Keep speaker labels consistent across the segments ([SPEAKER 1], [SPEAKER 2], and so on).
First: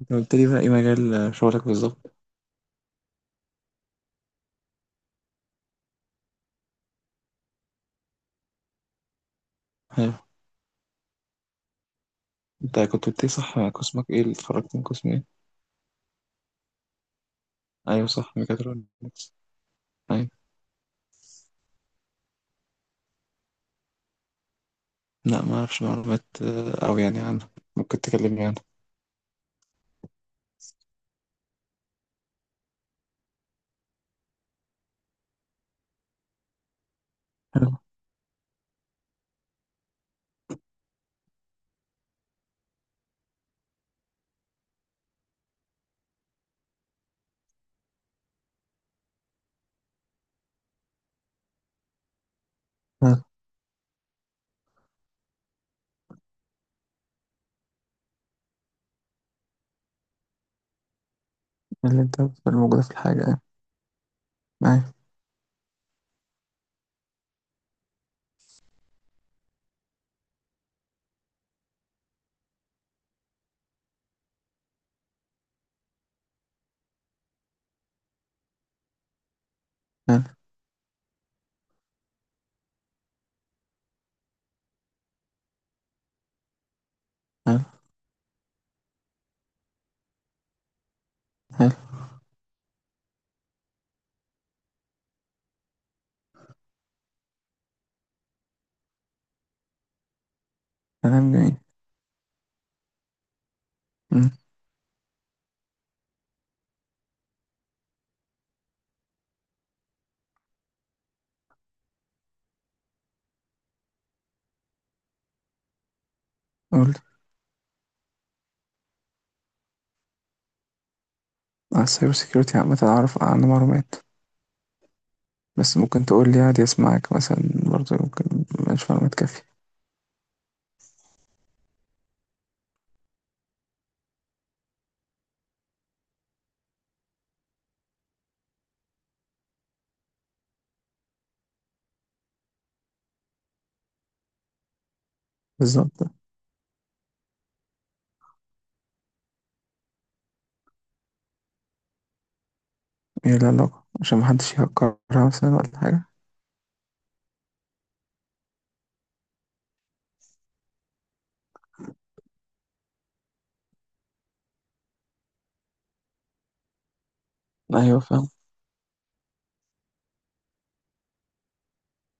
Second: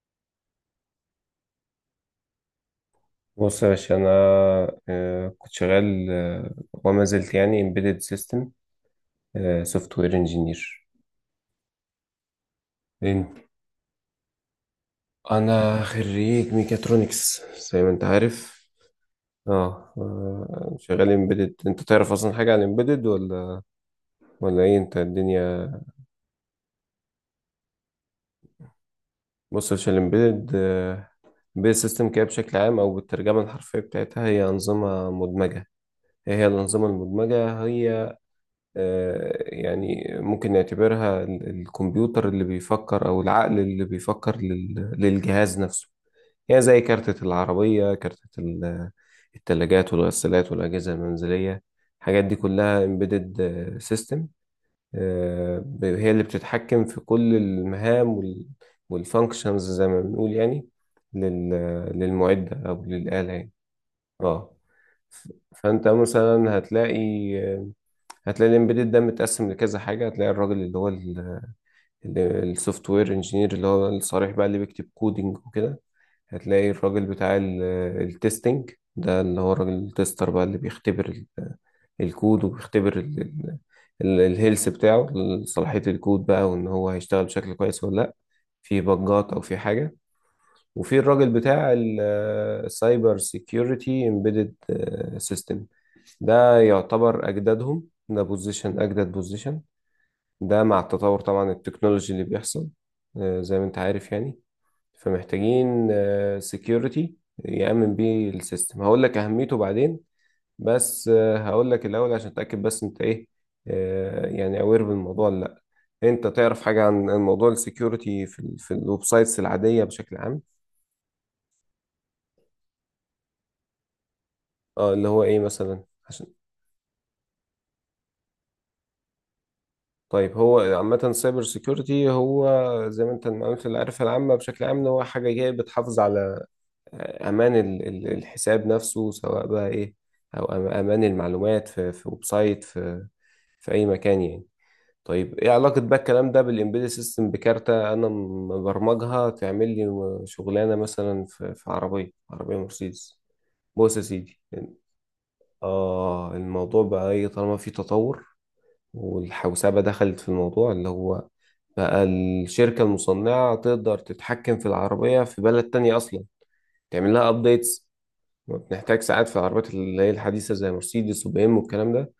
[SPEAKER 1] انت قلت لي بقى ايه مجال شغلك بالظبط؟
[SPEAKER 2] بص يا باشا أنا كنت شغال، وما زلت يعني embedded system سوفت
[SPEAKER 1] حلو.
[SPEAKER 2] وير انجينير.
[SPEAKER 1] انت كنت قلت لي صح، قسمك ايه؟ اللي اتخرجت من قسم ايه؟
[SPEAKER 2] أنا خريج ميكاترونكس زي ما أنت
[SPEAKER 1] ايوه صح،
[SPEAKER 2] عارف.
[SPEAKER 1] ميكاترونكس. ايوه.
[SPEAKER 2] شغال امبيدد. انت تعرف اصلا حاجه عن امبيدد ولا ولا انت
[SPEAKER 1] لا ما
[SPEAKER 2] الدنيا؟
[SPEAKER 1] اعرفش معلومات او يعني عنه. ممكن تكلمني عنه؟
[SPEAKER 2] بص يا باشا، الامبيدد امبيدد سيستم كده بشكل عام، او بالترجمه الحرفيه بتاعتها، هي انظمه مدمجه. ايه هي الانظمه المدمجه؟
[SPEAKER 1] حلو.
[SPEAKER 2] هي يعني ممكن نعتبرها الكمبيوتر اللي بيفكر، أو العقل اللي بيفكر للجهاز نفسه. يعني زي كارتة العربية، كارتة التلاجات والغسالات والأجهزة المنزلية. الحاجات دي كلها
[SPEAKER 1] حلو.
[SPEAKER 2] embedded system. هي اللي بتتحكم في كل المهام والfunctions زي ما بنقول، يعني لل-
[SPEAKER 1] اللي انت
[SPEAKER 2] للمعدة
[SPEAKER 1] الموجودة
[SPEAKER 2] أو
[SPEAKER 1] في الحاجة
[SPEAKER 2] للآلة
[SPEAKER 1] يعني.
[SPEAKER 2] يعني. اه.
[SPEAKER 1] ايوه.
[SPEAKER 2] ف- فأنت مثلا هتلاقي الامبيدد ده متقسم لكذا حاجه. هتلاقي الراجل اللي هو السوفت وير انجينير، اللي هو الصريح بقى اللي بيكتب كودينج وكده. هتلاقي الراجل بتاع التستنج ده، اللي هو الراجل التستر
[SPEAKER 1] حلو.
[SPEAKER 2] بقى، اللي بيختبر ال- الكود، وبيختبر الهيلث بتاعه، صلاحيه الكود بقى، وان هو هيشتغل بشكل
[SPEAKER 1] حلو.
[SPEAKER 2] كويس ولا لا، في بجات او في حاجه. وفي الراجل بتاع
[SPEAKER 1] حلو.
[SPEAKER 2] السايبر سيكيورتي امبيدد سيستم. ده يعتبر اجدادهم، ده بوزيشن اجدد، بوزيشن ده مع التطور
[SPEAKER 1] كلام
[SPEAKER 2] طبعا
[SPEAKER 1] جميل.
[SPEAKER 2] التكنولوجي اللي بيحصل، زي ما انت عارف
[SPEAKER 1] أمم.
[SPEAKER 2] يعني. فمحتاجين سكيورتي يأمن بيه السيستم. هقول لك أهميته بعدين، بس هقول لك الأول عشان أتأكد بس، انت ايه يعني أوير بالموضوع ولا لأ؟ انت تعرف حاجة
[SPEAKER 1] قول لي
[SPEAKER 2] عن موضوع السكيورتي في الويب سايتس العادية بشكل عام؟
[SPEAKER 1] على السايبر سيكيورتي عامة، اعرف عنه معلومات
[SPEAKER 2] اه اللي هو ايه
[SPEAKER 1] بس
[SPEAKER 2] مثلا؟
[SPEAKER 1] ممكن
[SPEAKER 2] عشان
[SPEAKER 1] تقول لي عادي، اسمعك مثلا برضه ممكن، مش معلومات كافية.
[SPEAKER 2] طيب، هو عامة سايبر سيكيورتي هو زي ما انت المعلومات اللي عارفها العامة بشكل عام، ان هو حاجة جاية بتحافظ على امان الحساب نفسه سواء بقى ايه، او امان المعلومات في ويب سايت، في في اي مكان يعني. طيب ايه علاقة بقى
[SPEAKER 1] بالظبط.
[SPEAKER 2] الكلام ده بالامبيدد سيستم، بكارتة انا مبرمجها تعمل لي شغلانة مثلا في عربية عربية مرسيدس؟
[SPEAKER 1] ايه العلاقة
[SPEAKER 2] بص يا
[SPEAKER 1] عشان
[SPEAKER 2] سيدي،
[SPEAKER 1] محدش يهكرها مثلا ولا حاجة؟
[SPEAKER 2] اه الموضوع بقى ايه؟ طالما في تطور والحوسبة دخلت في الموضوع، اللي هو بقى الشركة المصنعة تقدر تتحكم في العربية في بلد تانية اصلا، تعمل لها ابديتس.
[SPEAKER 1] ايوه فاهم.
[SPEAKER 2] بنحتاج ساعات في العربيات اللي هي الحديثة زي مرسيدس وبي ام والكلام ده،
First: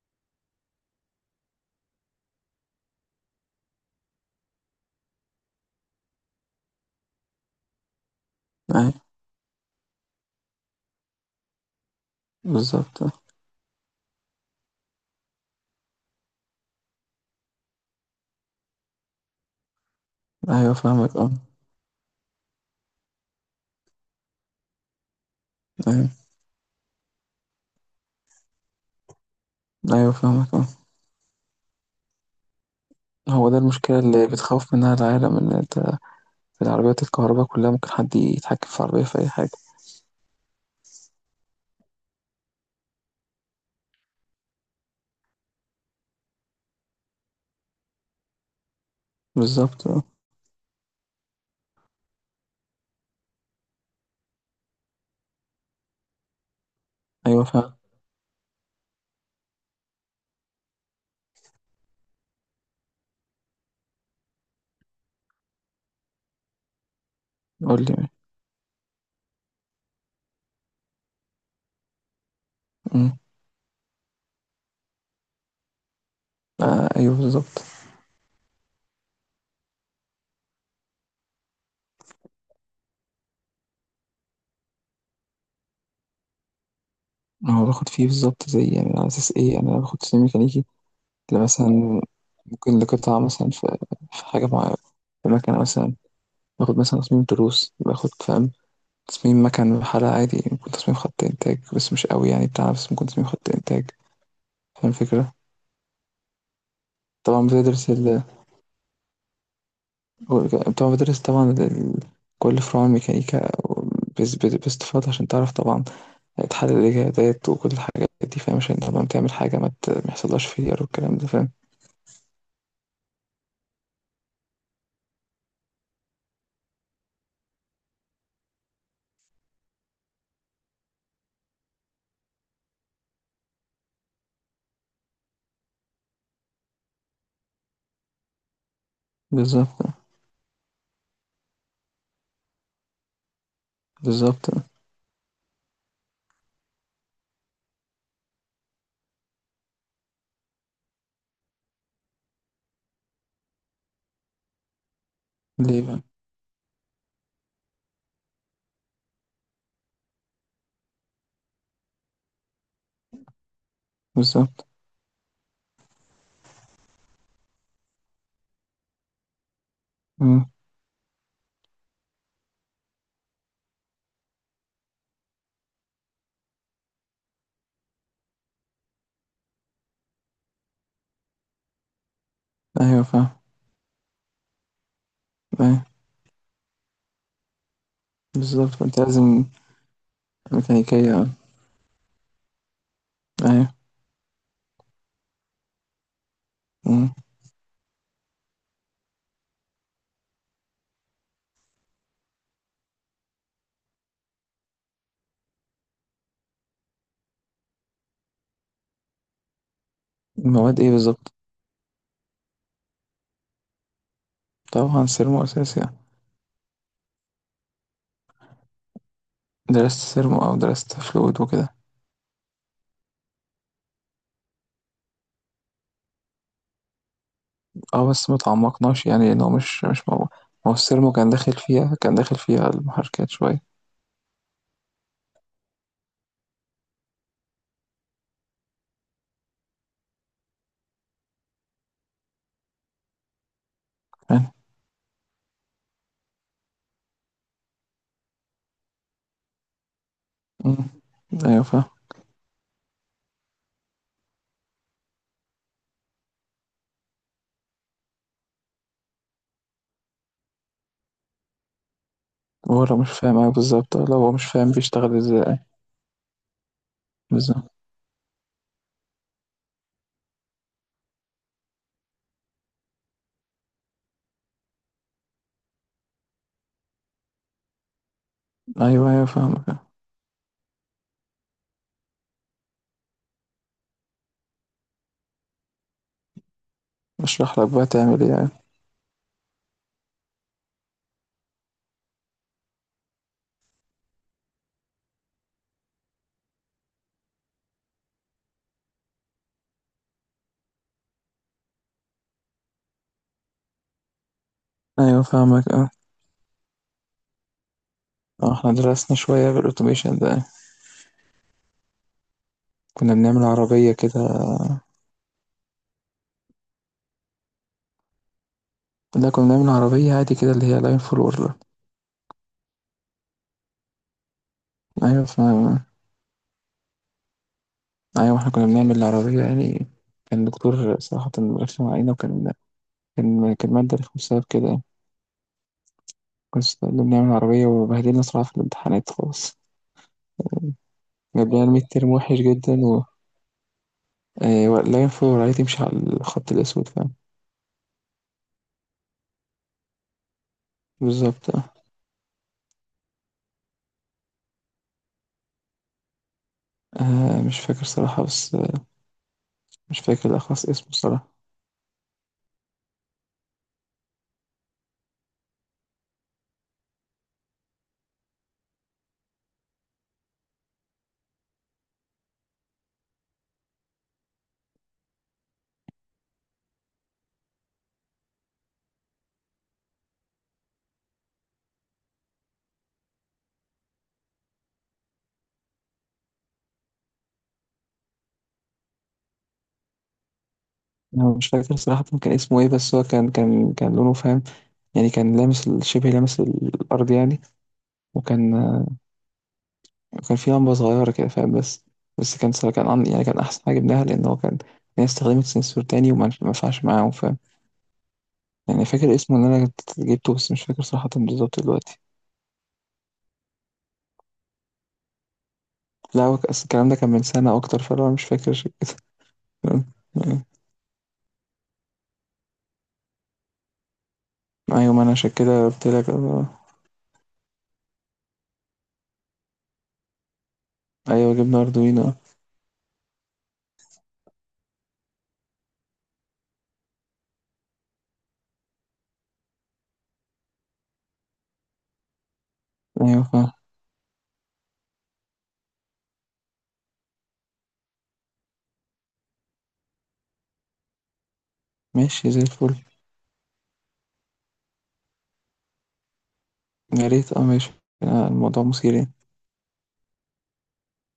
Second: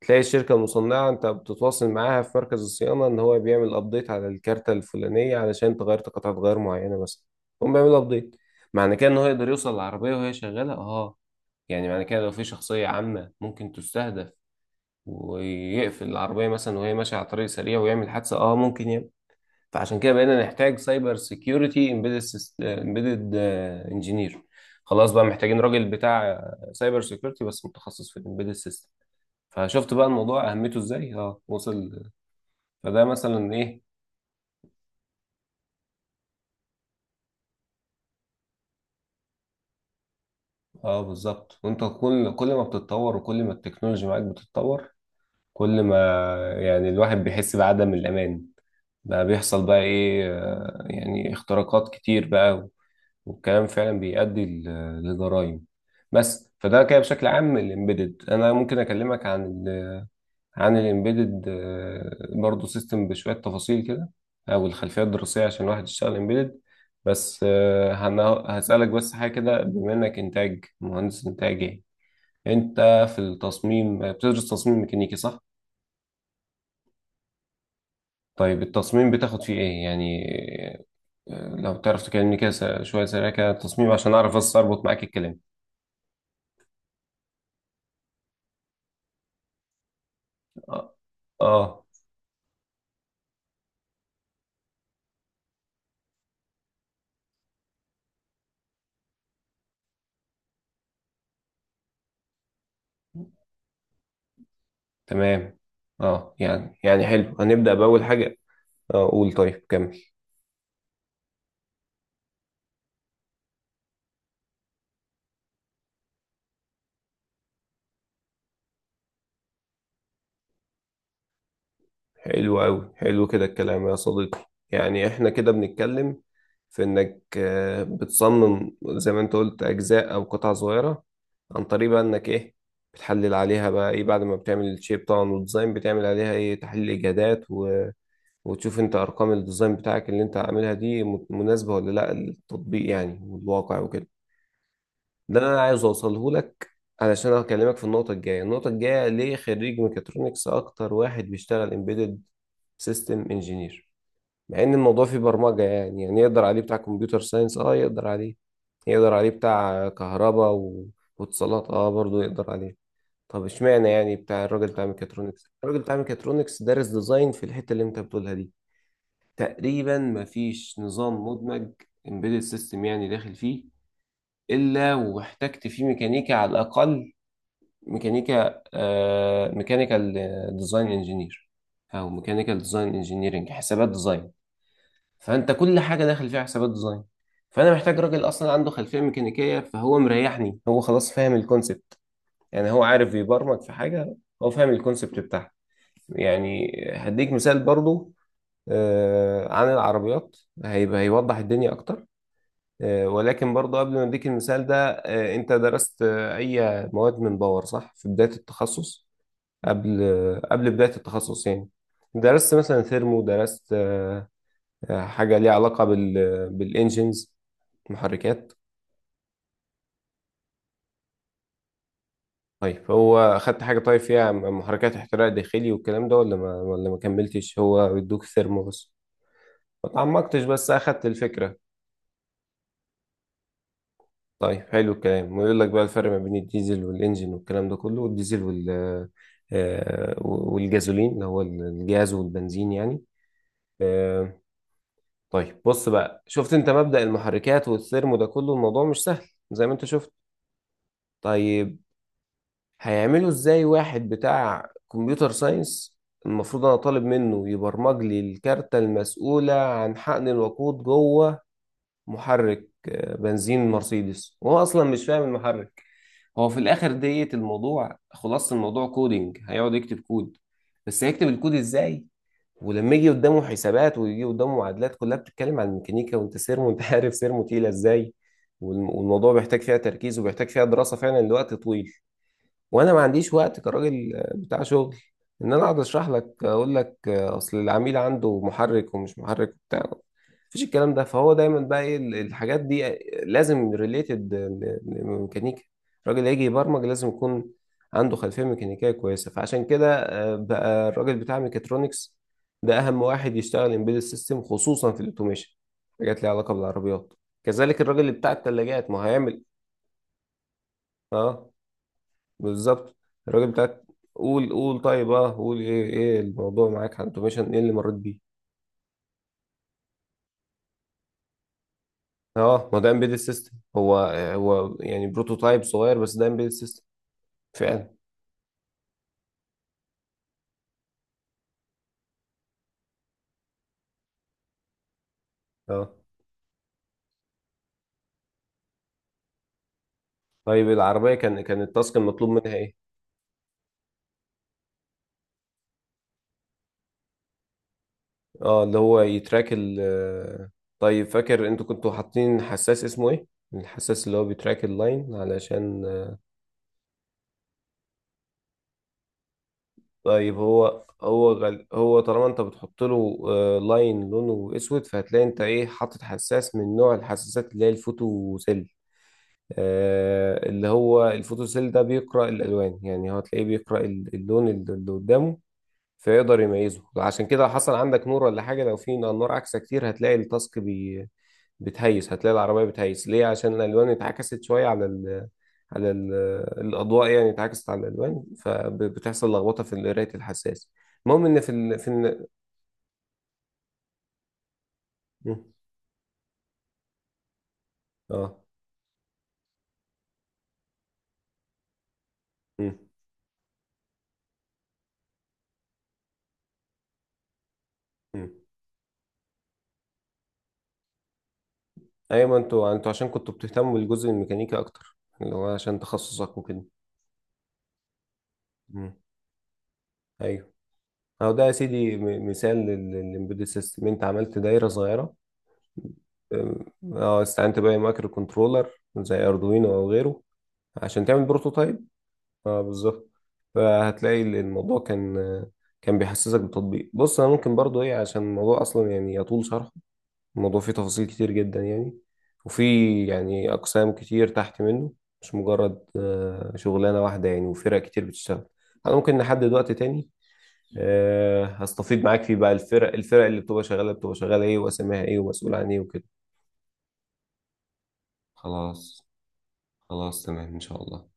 [SPEAKER 2] تلاقي الشركة المصنعة انت بتتواصل معاها في مركز الصيانة ان هو بيعمل ابديت على الكارتة الفلانية علشان تغير قطعة غيار معينة مثلا. هم بيعمل ابديت، معنى كده ان هو يقدر يوصل العربية وهي شغالة. اه يعني معنى كده لو في شخصية
[SPEAKER 1] بالضبط آه.
[SPEAKER 2] عامة ممكن تستهدف، ويقفل العربية مثلا وهي ماشية على طريق سريع ويعمل حادثة. اه ممكن يعمل. فعشان كده بقينا
[SPEAKER 1] أيوه
[SPEAKER 2] نحتاج سايبر
[SPEAKER 1] فاهمك
[SPEAKER 2] سيكيورتي امبيدد امبيدد انجينير. خلاص بقى محتاجين راجل
[SPEAKER 1] أيوه.
[SPEAKER 2] بتاع سايبر سيكيورتي بس متخصص في الامبيدد سيستم. فشفت بقى
[SPEAKER 1] أيوه
[SPEAKER 2] الموضوع
[SPEAKER 1] فاهمك آه.
[SPEAKER 2] اهميته ازاي؟ اه وصل. فده
[SPEAKER 1] هو
[SPEAKER 2] مثلا
[SPEAKER 1] ده
[SPEAKER 2] ايه.
[SPEAKER 1] المشكلة اللي بتخوّف منها العالم، إن أنت في العربيات الكهربا كُلّها ممكن حد يتحكّم في العربية في أي حاجة.
[SPEAKER 2] اه بالظبط. وانت كل ما بتتطور، وكل ما التكنولوجيا معاك بتتطور، كل ما يعني الواحد بيحس بعدم الامان. بقى بيحصل بقى
[SPEAKER 1] بالضبط آه.
[SPEAKER 2] ايه، يعني اختراقات كتير بقى، والكلام فعلا بيؤدي لجرائم. بس فده كده بشكل
[SPEAKER 1] أيوه
[SPEAKER 2] عام
[SPEAKER 1] فعلًا.
[SPEAKER 2] الامبيدد. انا ممكن اكلمك عن الامبيدد برضه سيستم بشويه تفاصيل كده، او الخلفيه الدراسيه عشان واحد يشتغل امبيدد. بس
[SPEAKER 1] قُل لي.
[SPEAKER 2] هسالك بس حاجه كده، بما انك انتاج، مهندس انتاج يعني، انت
[SPEAKER 1] إمم.
[SPEAKER 2] في التصميم بتدرس تصميم ميكانيكي صح؟
[SPEAKER 1] أيوه بالضبط.
[SPEAKER 2] طيب التصميم بتاخد فيه ايه يعني؟ لو تعرف تكلمني كده شويه سريع كده التصميم، عشان اعرف بس اربط معاك الكلام.
[SPEAKER 1] ما هو باخُد فيه بالضبط زي يعني، على أساس إيه، يعني أنا باخُد سيّ ميكانيكي
[SPEAKER 2] اه آه.
[SPEAKER 1] لمثلًا، ممكن لقطعة مثلًا في في حاجة معيّنة، في ماكينة مثلًا، باخُد مثلًا تصميم تروس، باخُد فاهم، تصميم مَكَن وحَلَق عادي، ممكن تصميم خَط إنتاج بس مش أوي يعني بتاع، بس ممكن تصميم خَط إنتاج. فاهم الفكرة؟
[SPEAKER 2] تمام. اه يعني حلو،
[SPEAKER 1] طبعا
[SPEAKER 2] هنبدأ
[SPEAKER 1] بتدرس
[SPEAKER 2] بأول
[SPEAKER 1] ال،
[SPEAKER 2] حاجة. اه قول، طيب كمل.
[SPEAKER 1] طبعا بتدرس طبعا ال-، كل فروع الميكانيكا، باستفاضة عشان تعرف طبعا تحلل الإجابات وكل الحاجات دي فاهم، عشان طبعا تعمل حاجة ما يحصلهاش فيلير والكلام ده فاهم.
[SPEAKER 2] حلو أوي، حلو كده الكلام يا صديقي. يعني احنا كده بنتكلم في انك بتصمم زي ما انت قلت اجزاء او قطع صغيرة، عن طريق بقى انك ايه، بتحلل عليها بقى ايه، بعد ما بتعمل الشيب طبعا والديزاين، بتعمل عليها ايه، تحليل اجهادات و وتشوف انت ارقام الديزاين
[SPEAKER 1] بالظبط.
[SPEAKER 2] بتاعك اللي انت عاملها دي مناسبة ولا لا للتطبيق يعني، والواقع وكده.
[SPEAKER 1] بالظبط.
[SPEAKER 2] ده انا عايز اوصله لك، علشان هكلمك في النقطه الجايه. النقطه الجايه، ليه خريج ميكاترونكس اكتر واحد بيشتغل امبيدد سيستم انجينير، مع ان الموضوع فيه برمجه
[SPEAKER 1] ليه بقى؟
[SPEAKER 2] يعني، يعني يقدر عليه بتاع كمبيوتر ساينس، اه يقدر عليه، يقدر عليه بتاع كهرباء و واتصالات، اه برضه يقدر عليه. طب اشمعنى يعني بتاع
[SPEAKER 1] بالظبط.
[SPEAKER 2] الراجل بتاع ميكاترونكس، الراجل بتاع ميكاترونكس دارس ديزاين في الحته اللي انت بتقولها دي. تقريبا
[SPEAKER 1] مم.
[SPEAKER 2] مفيش نظام مدمج امبيدد سيستم يعني داخل فيه الا واحتجت فيه ميكانيكا على الاقل، ميكانيكا، آه ميكانيكال ديزاين انجينير، او ميكانيكال ديزاين
[SPEAKER 1] أيوه فاهم.
[SPEAKER 2] انجينيرنج، حسابات ديزاين. فانت كل
[SPEAKER 1] أيوه
[SPEAKER 2] حاجه داخل فيها حسابات ديزاين، فانا محتاج راجل اصلا عنده
[SPEAKER 1] بالظبط، أنت
[SPEAKER 2] خلفيه
[SPEAKER 1] لازم
[SPEAKER 2] ميكانيكيه، فهو مريحني، هو خلاص
[SPEAKER 1] ميكانيكية.
[SPEAKER 2] فاهم الكونسبت. يعني هو عارف يبرمج في
[SPEAKER 1] أيوه.
[SPEAKER 2] حاجه هو فاهم الكونسبت بتاعها. يعني
[SPEAKER 1] مم.
[SPEAKER 2] هديك مثال برضو، آه عن العربيات، هيبقى هيوضح الدنيا اكتر. آه ولكن برضو قبل ما اديك المثال ده، آه انت درست آه اي مواد من باور صح في بدايه التخصص؟ قبل قبل
[SPEAKER 1] المواد إيه
[SPEAKER 2] بداية
[SPEAKER 1] بالظبط؟
[SPEAKER 2] التخصص يعني، درست مثلا ثيرمو، درست
[SPEAKER 1] طبعا
[SPEAKER 2] حاجة
[SPEAKER 1] سيرمو
[SPEAKER 2] ليها علاقة
[SPEAKER 1] أساسي.
[SPEAKER 2] بالإنجينز، محركات.
[SPEAKER 1] درست سيرمو أو درست فلويد وكده.
[SPEAKER 2] طيب هو أخدت حاجة طيب فيها محركات احتراق داخلي والكلام ده، ولا ما ولا ما كملتش، هو
[SPEAKER 1] اه
[SPEAKER 2] بيدوك
[SPEAKER 1] بس ما
[SPEAKER 2] ثيرمو بس؟
[SPEAKER 1] تعمقناش يعني، لأنه مش
[SPEAKER 2] ما
[SPEAKER 1] مش موضوع.
[SPEAKER 2] تعمقتش، بس
[SPEAKER 1] ما هو
[SPEAKER 2] أخدت
[SPEAKER 1] السيرمو كان داخل
[SPEAKER 2] الفكرة.
[SPEAKER 1] فيها، كان داخل فيها المحركات شوية.
[SPEAKER 2] طيب حلو الكلام، ويقول لك بقى الفرق ما بين الديزل والإنجين والكلام ده كله، والديزل والجازولين، اللي هو الجاز والبنزين يعني. آه،
[SPEAKER 1] فاهم.
[SPEAKER 2] طيب بص بقى، شفت انت مبدأ المحركات والثيرمو ده كله، الموضوع مش سهل زي ما انت شفت.
[SPEAKER 1] مم. أيوة
[SPEAKER 2] طيب
[SPEAKER 1] فاهم.
[SPEAKER 2] هيعملوا ازاي واحد بتاع كمبيوتر ساينس، المفروض انا طالب منه يبرمج لي الكارتة المسؤولة عن حقن الوقود جوه محرك
[SPEAKER 1] هو لو مش فاهم، أيوة
[SPEAKER 2] بنزين
[SPEAKER 1] بالظبط، لو هو
[SPEAKER 2] مرسيدس،
[SPEAKER 1] مش
[SPEAKER 2] وهو
[SPEAKER 1] فاهم
[SPEAKER 2] اصلا مش
[SPEAKER 1] بيشتغل
[SPEAKER 2] فاهم
[SPEAKER 1] ازاي؟
[SPEAKER 2] المحرك؟ هو في الاخر ديت
[SPEAKER 1] بالظبط.
[SPEAKER 2] الموضوع خلاص، الموضوع كودينج، هيقعد يكتب كود، بس هيكتب الكود ازاي؟ ولما يجي قدامه حسابات، ويجي قدامه معادلات كلها بتتكلم عن الميكانيكا، وانت سيرمو، انت عارف سيرمو تقيله ازاي،
[SPEAKER 1] أيوة أيوة
[SPEAKER 2] والموضوع بيحتاج فيها
[SPEAKER 1] فاهمك.
[SPEAKER 2] تركيز، وبيحتاج فيها دراسه فعلا لوقت طويل. وانا ما عنديش وقت كراجل بتاع شغل ان انا اقعد اشرح لك، اقول لك اصل
[SPEAKER 1] بشرح لك بقى
[SPEAKER 2] العميل
[SPEAKER 1] تعمل ايه
[SPEAKER 2] عنده
[SPEAKER 1] يعني؟
[SPEAKER 2] محرك ومش محرك وبتاع، مفيش الكلام ده. فهو دايما بقى ايه، الحاجات دي لازم ريليتد لميكانيكا. الراجل اللي هيجي يبرمج لازم يكون عنده خلفيه ميكانيكيه كويسه. فعشان كده بقى الراجل بتاع ميكاترونكس ده اهم واحد يشتغل امبيدد سيستم، خصوصا في
[SPEAKER 1] أيوة
[SPEAKER 2] الاوتوميشن،
[SPEAKER 1] فاهمك اه.
[SPEAKER 2] حاجات ليها علاقه بالعربيات. كذلك الراجل اللي بتاع
[SPEAKER 1] احنا
[SPEAKER 2] الثلاجات، ما
[SPEAKER 1] درسنا
[SPEAKER 2] هيعمل.
[SPEAKER 1] شوية في الأوتوميشن ده.
[SPEAKER 2] اه بالظبط.
[SPEAKER 1] كنا بنعمل
[SPEAKER 2] الراجل بتاعك،
[SPEAKER 1] عربية كده.
[SPEAKER 2] قول قول. طيب اه قول، ايه ايه الموضوع معاك على الاوتوميشن؟ ايه اللي مريت بيه؟
[SPEAKER 1] لا كنا بنعمل عربية عادي كده، اللي هي لاين فور وورلر.
[SPEAKER 2] اه ما ده امبيدد سيستم هو، هو يعني
[SPEAKER 1] أيوة
[SPEAKER 2] بروتوتايب
[SPEAKER 1] فاهم.
[SPEAKER 2] صغير بس ده امبيدد سيستم فعلا.
[SPEAKER 1] أيوة احنا كنا بنعمل العربية يعني، كان الدكتور صراحة رخم علينا، وكان كان كان مادة رخمة بسبب كده يعني.
[SPEAKER 2] اه
[SPEAKER 1] كنت اللي بنعمل عربية وبهدلنا صراحة في الامتحانات خالص.
[SPEAKER 2] طيب العربية كان
[SPEAKER 1] جاب لنا الميد
[SPEAKER 2] التاسك
[SPEAKER 1] تيرم
[SPEAKER 2] المطلوب
[SPEAKER 1] وحش
[SPEAKER 2] منها
[SPEAKER 1] جدا
[SPEAKER 2] ايه؟
[SPEAKER 1] لا ينفع العيال تمشي على الخط الأسود فاهم.
[SPEAKER 2] اه اللي هو يتراك ال طيب فاكر
[SPEAKER 1] بالظبط
[SPEAKER 2] انتوا
[SPEAKER 1] اه.
[SPEAKER 2] كنتوا حاطين حساس اسمه ايه؟ الحساس اللي هو بيتراك اللاين علشان.
[SPEAKER 1] مش فاكر صراحة بس مش فاكر
[SPEAKER 2] طيب
[SPEAKER 1] الأخص
[SPEAKER 2] هو
[SPEAKER 1] اسمه صراحة.
[SPEAKER 2] هو طالما انت بتحط له لاين لونه اسود، فهتلاقي انت ايه، حاطط حساس من نوع الحساسات اللي هي الفوتوسيل. آه اللي هو الفوتوسيل ده بيقرأ الالوان يعني، هو تلاقيه بيقرأ اللون اللي قدامه فيقدر يميزه. عشان كده حصل عندك نور ولا حاجة، لو في نور عكسة كتير هتلاقي بتهيس، هتلاقي العربية بتهيس. ليه؟ عشان الألوان اتعكست شوية على على ال... الأضواء يعني، اتعكست على الألوان، فبتحصل لخبطة في قراية الحساس. المهم
[SPEAKER 1] أنا
[SPEAKER 2] إن
[SPEAKER 1] مش
[SPEAKER 2] في
[SPEAKER 1] فاكر صراحة كان اسمه إيه، بس هو كان كان كان لونه فاهم، يعني كان
[SPEAKER 2] مم.
[SPEAKER 1] لامس ال-، شبه لامس الأرض يعني.
[SPEAKER 2] اه.
[SPEAKER 1] وكان آه، وكان في لمبة صغيرة كده فاهم، بس بس كان صراحة
[SPEAKER 2] مم.
[SPEAKER 1] يعني كان أحسن حاجة جبناها لأن هو كان. الناس استخدمت سنسور تاني وما ما ينفعش معاهم
[SPEAKER 2] مم.
[SPEAKER 1] يعني. فاكر اسمه اللي انا كنت جبته، بس مش فاكر صراحة بالظبط دلوقتي.
[SPEAKER 2] أيوة ما انتوا عشان كنتوا بتهتموا بالجزء الميكانيكي أكتر، اللي هو عشان
[SPEAKER 1] لا هو
[SPEAKER 2] تخصصك
[SPEAKER 1] أصل
[SPEAKER 2] وكده.
[SPEAKER 1] الكلام ده كان من سنة اكتر، فانا مش فاكر عشان
[SPEAKER 2] مم.
[SPEAKER 1] كده. فاهم؟
[SPEAKER 2] أيوه. أهو ده يا سيدي مثال للإمبيدد سيستم. أنت عملت دايرة
[SPEAKER 1] ايوه. ما انا
[SPEAKER 2] صغيرة،
[SPEAKER 1] عشان كده قلت لك آه.
[SPEAKER 2] أم، اه استعنت بقى مايكرو كنترولر زي اردوينو او غيره عشان تعمل
[SPEAKER 1] ايوه جبنا
[SPEAKER 2] بروتوتايب.
[SPEAKER 1] اردوينو.
[SPEAKER 2] اه بالظبط. فهتلاقي الموضوع كان كان بيحسسك بتطبيق. بص انا ممكن برضو ايه، عشان الموضوع اصلا يعني يطول شرحه، الموضوع فيه تفاصيل كتير جدا يعني، وفي
[SPEAKER 1] ايوه
[SPEAKER 2] يعني
[SPEAKER 1] فاهم.
[SPEAKER 2] اقسام كتير تحت منه، مش مجرد شغلانه واحده يعني، وفرق كتير بتشتغل. انا ممكن نحدد وقت تاني هستفيد معاك
[SPEAKER 1] ماشي
[SPEAKER 2] فيه
[SPEAKER 1] زي
[SPEAKER 2] بقى،
[SPEAKER 1] الفل.
[SPEAKER 2] الفرق اللي بتبقى شغاله، بتبقى شغاله ايه، واسمها ايه، ومسؤول عن ايه وكده.
[SPEAKER 1] يا ريت اه، ماشي. آه، الموضوع مثير
[SPEAKER 2] خلاص.
[SPEAKER 1] يعني.
[SPEAKER 2] خلاص تمام إن شاء الله.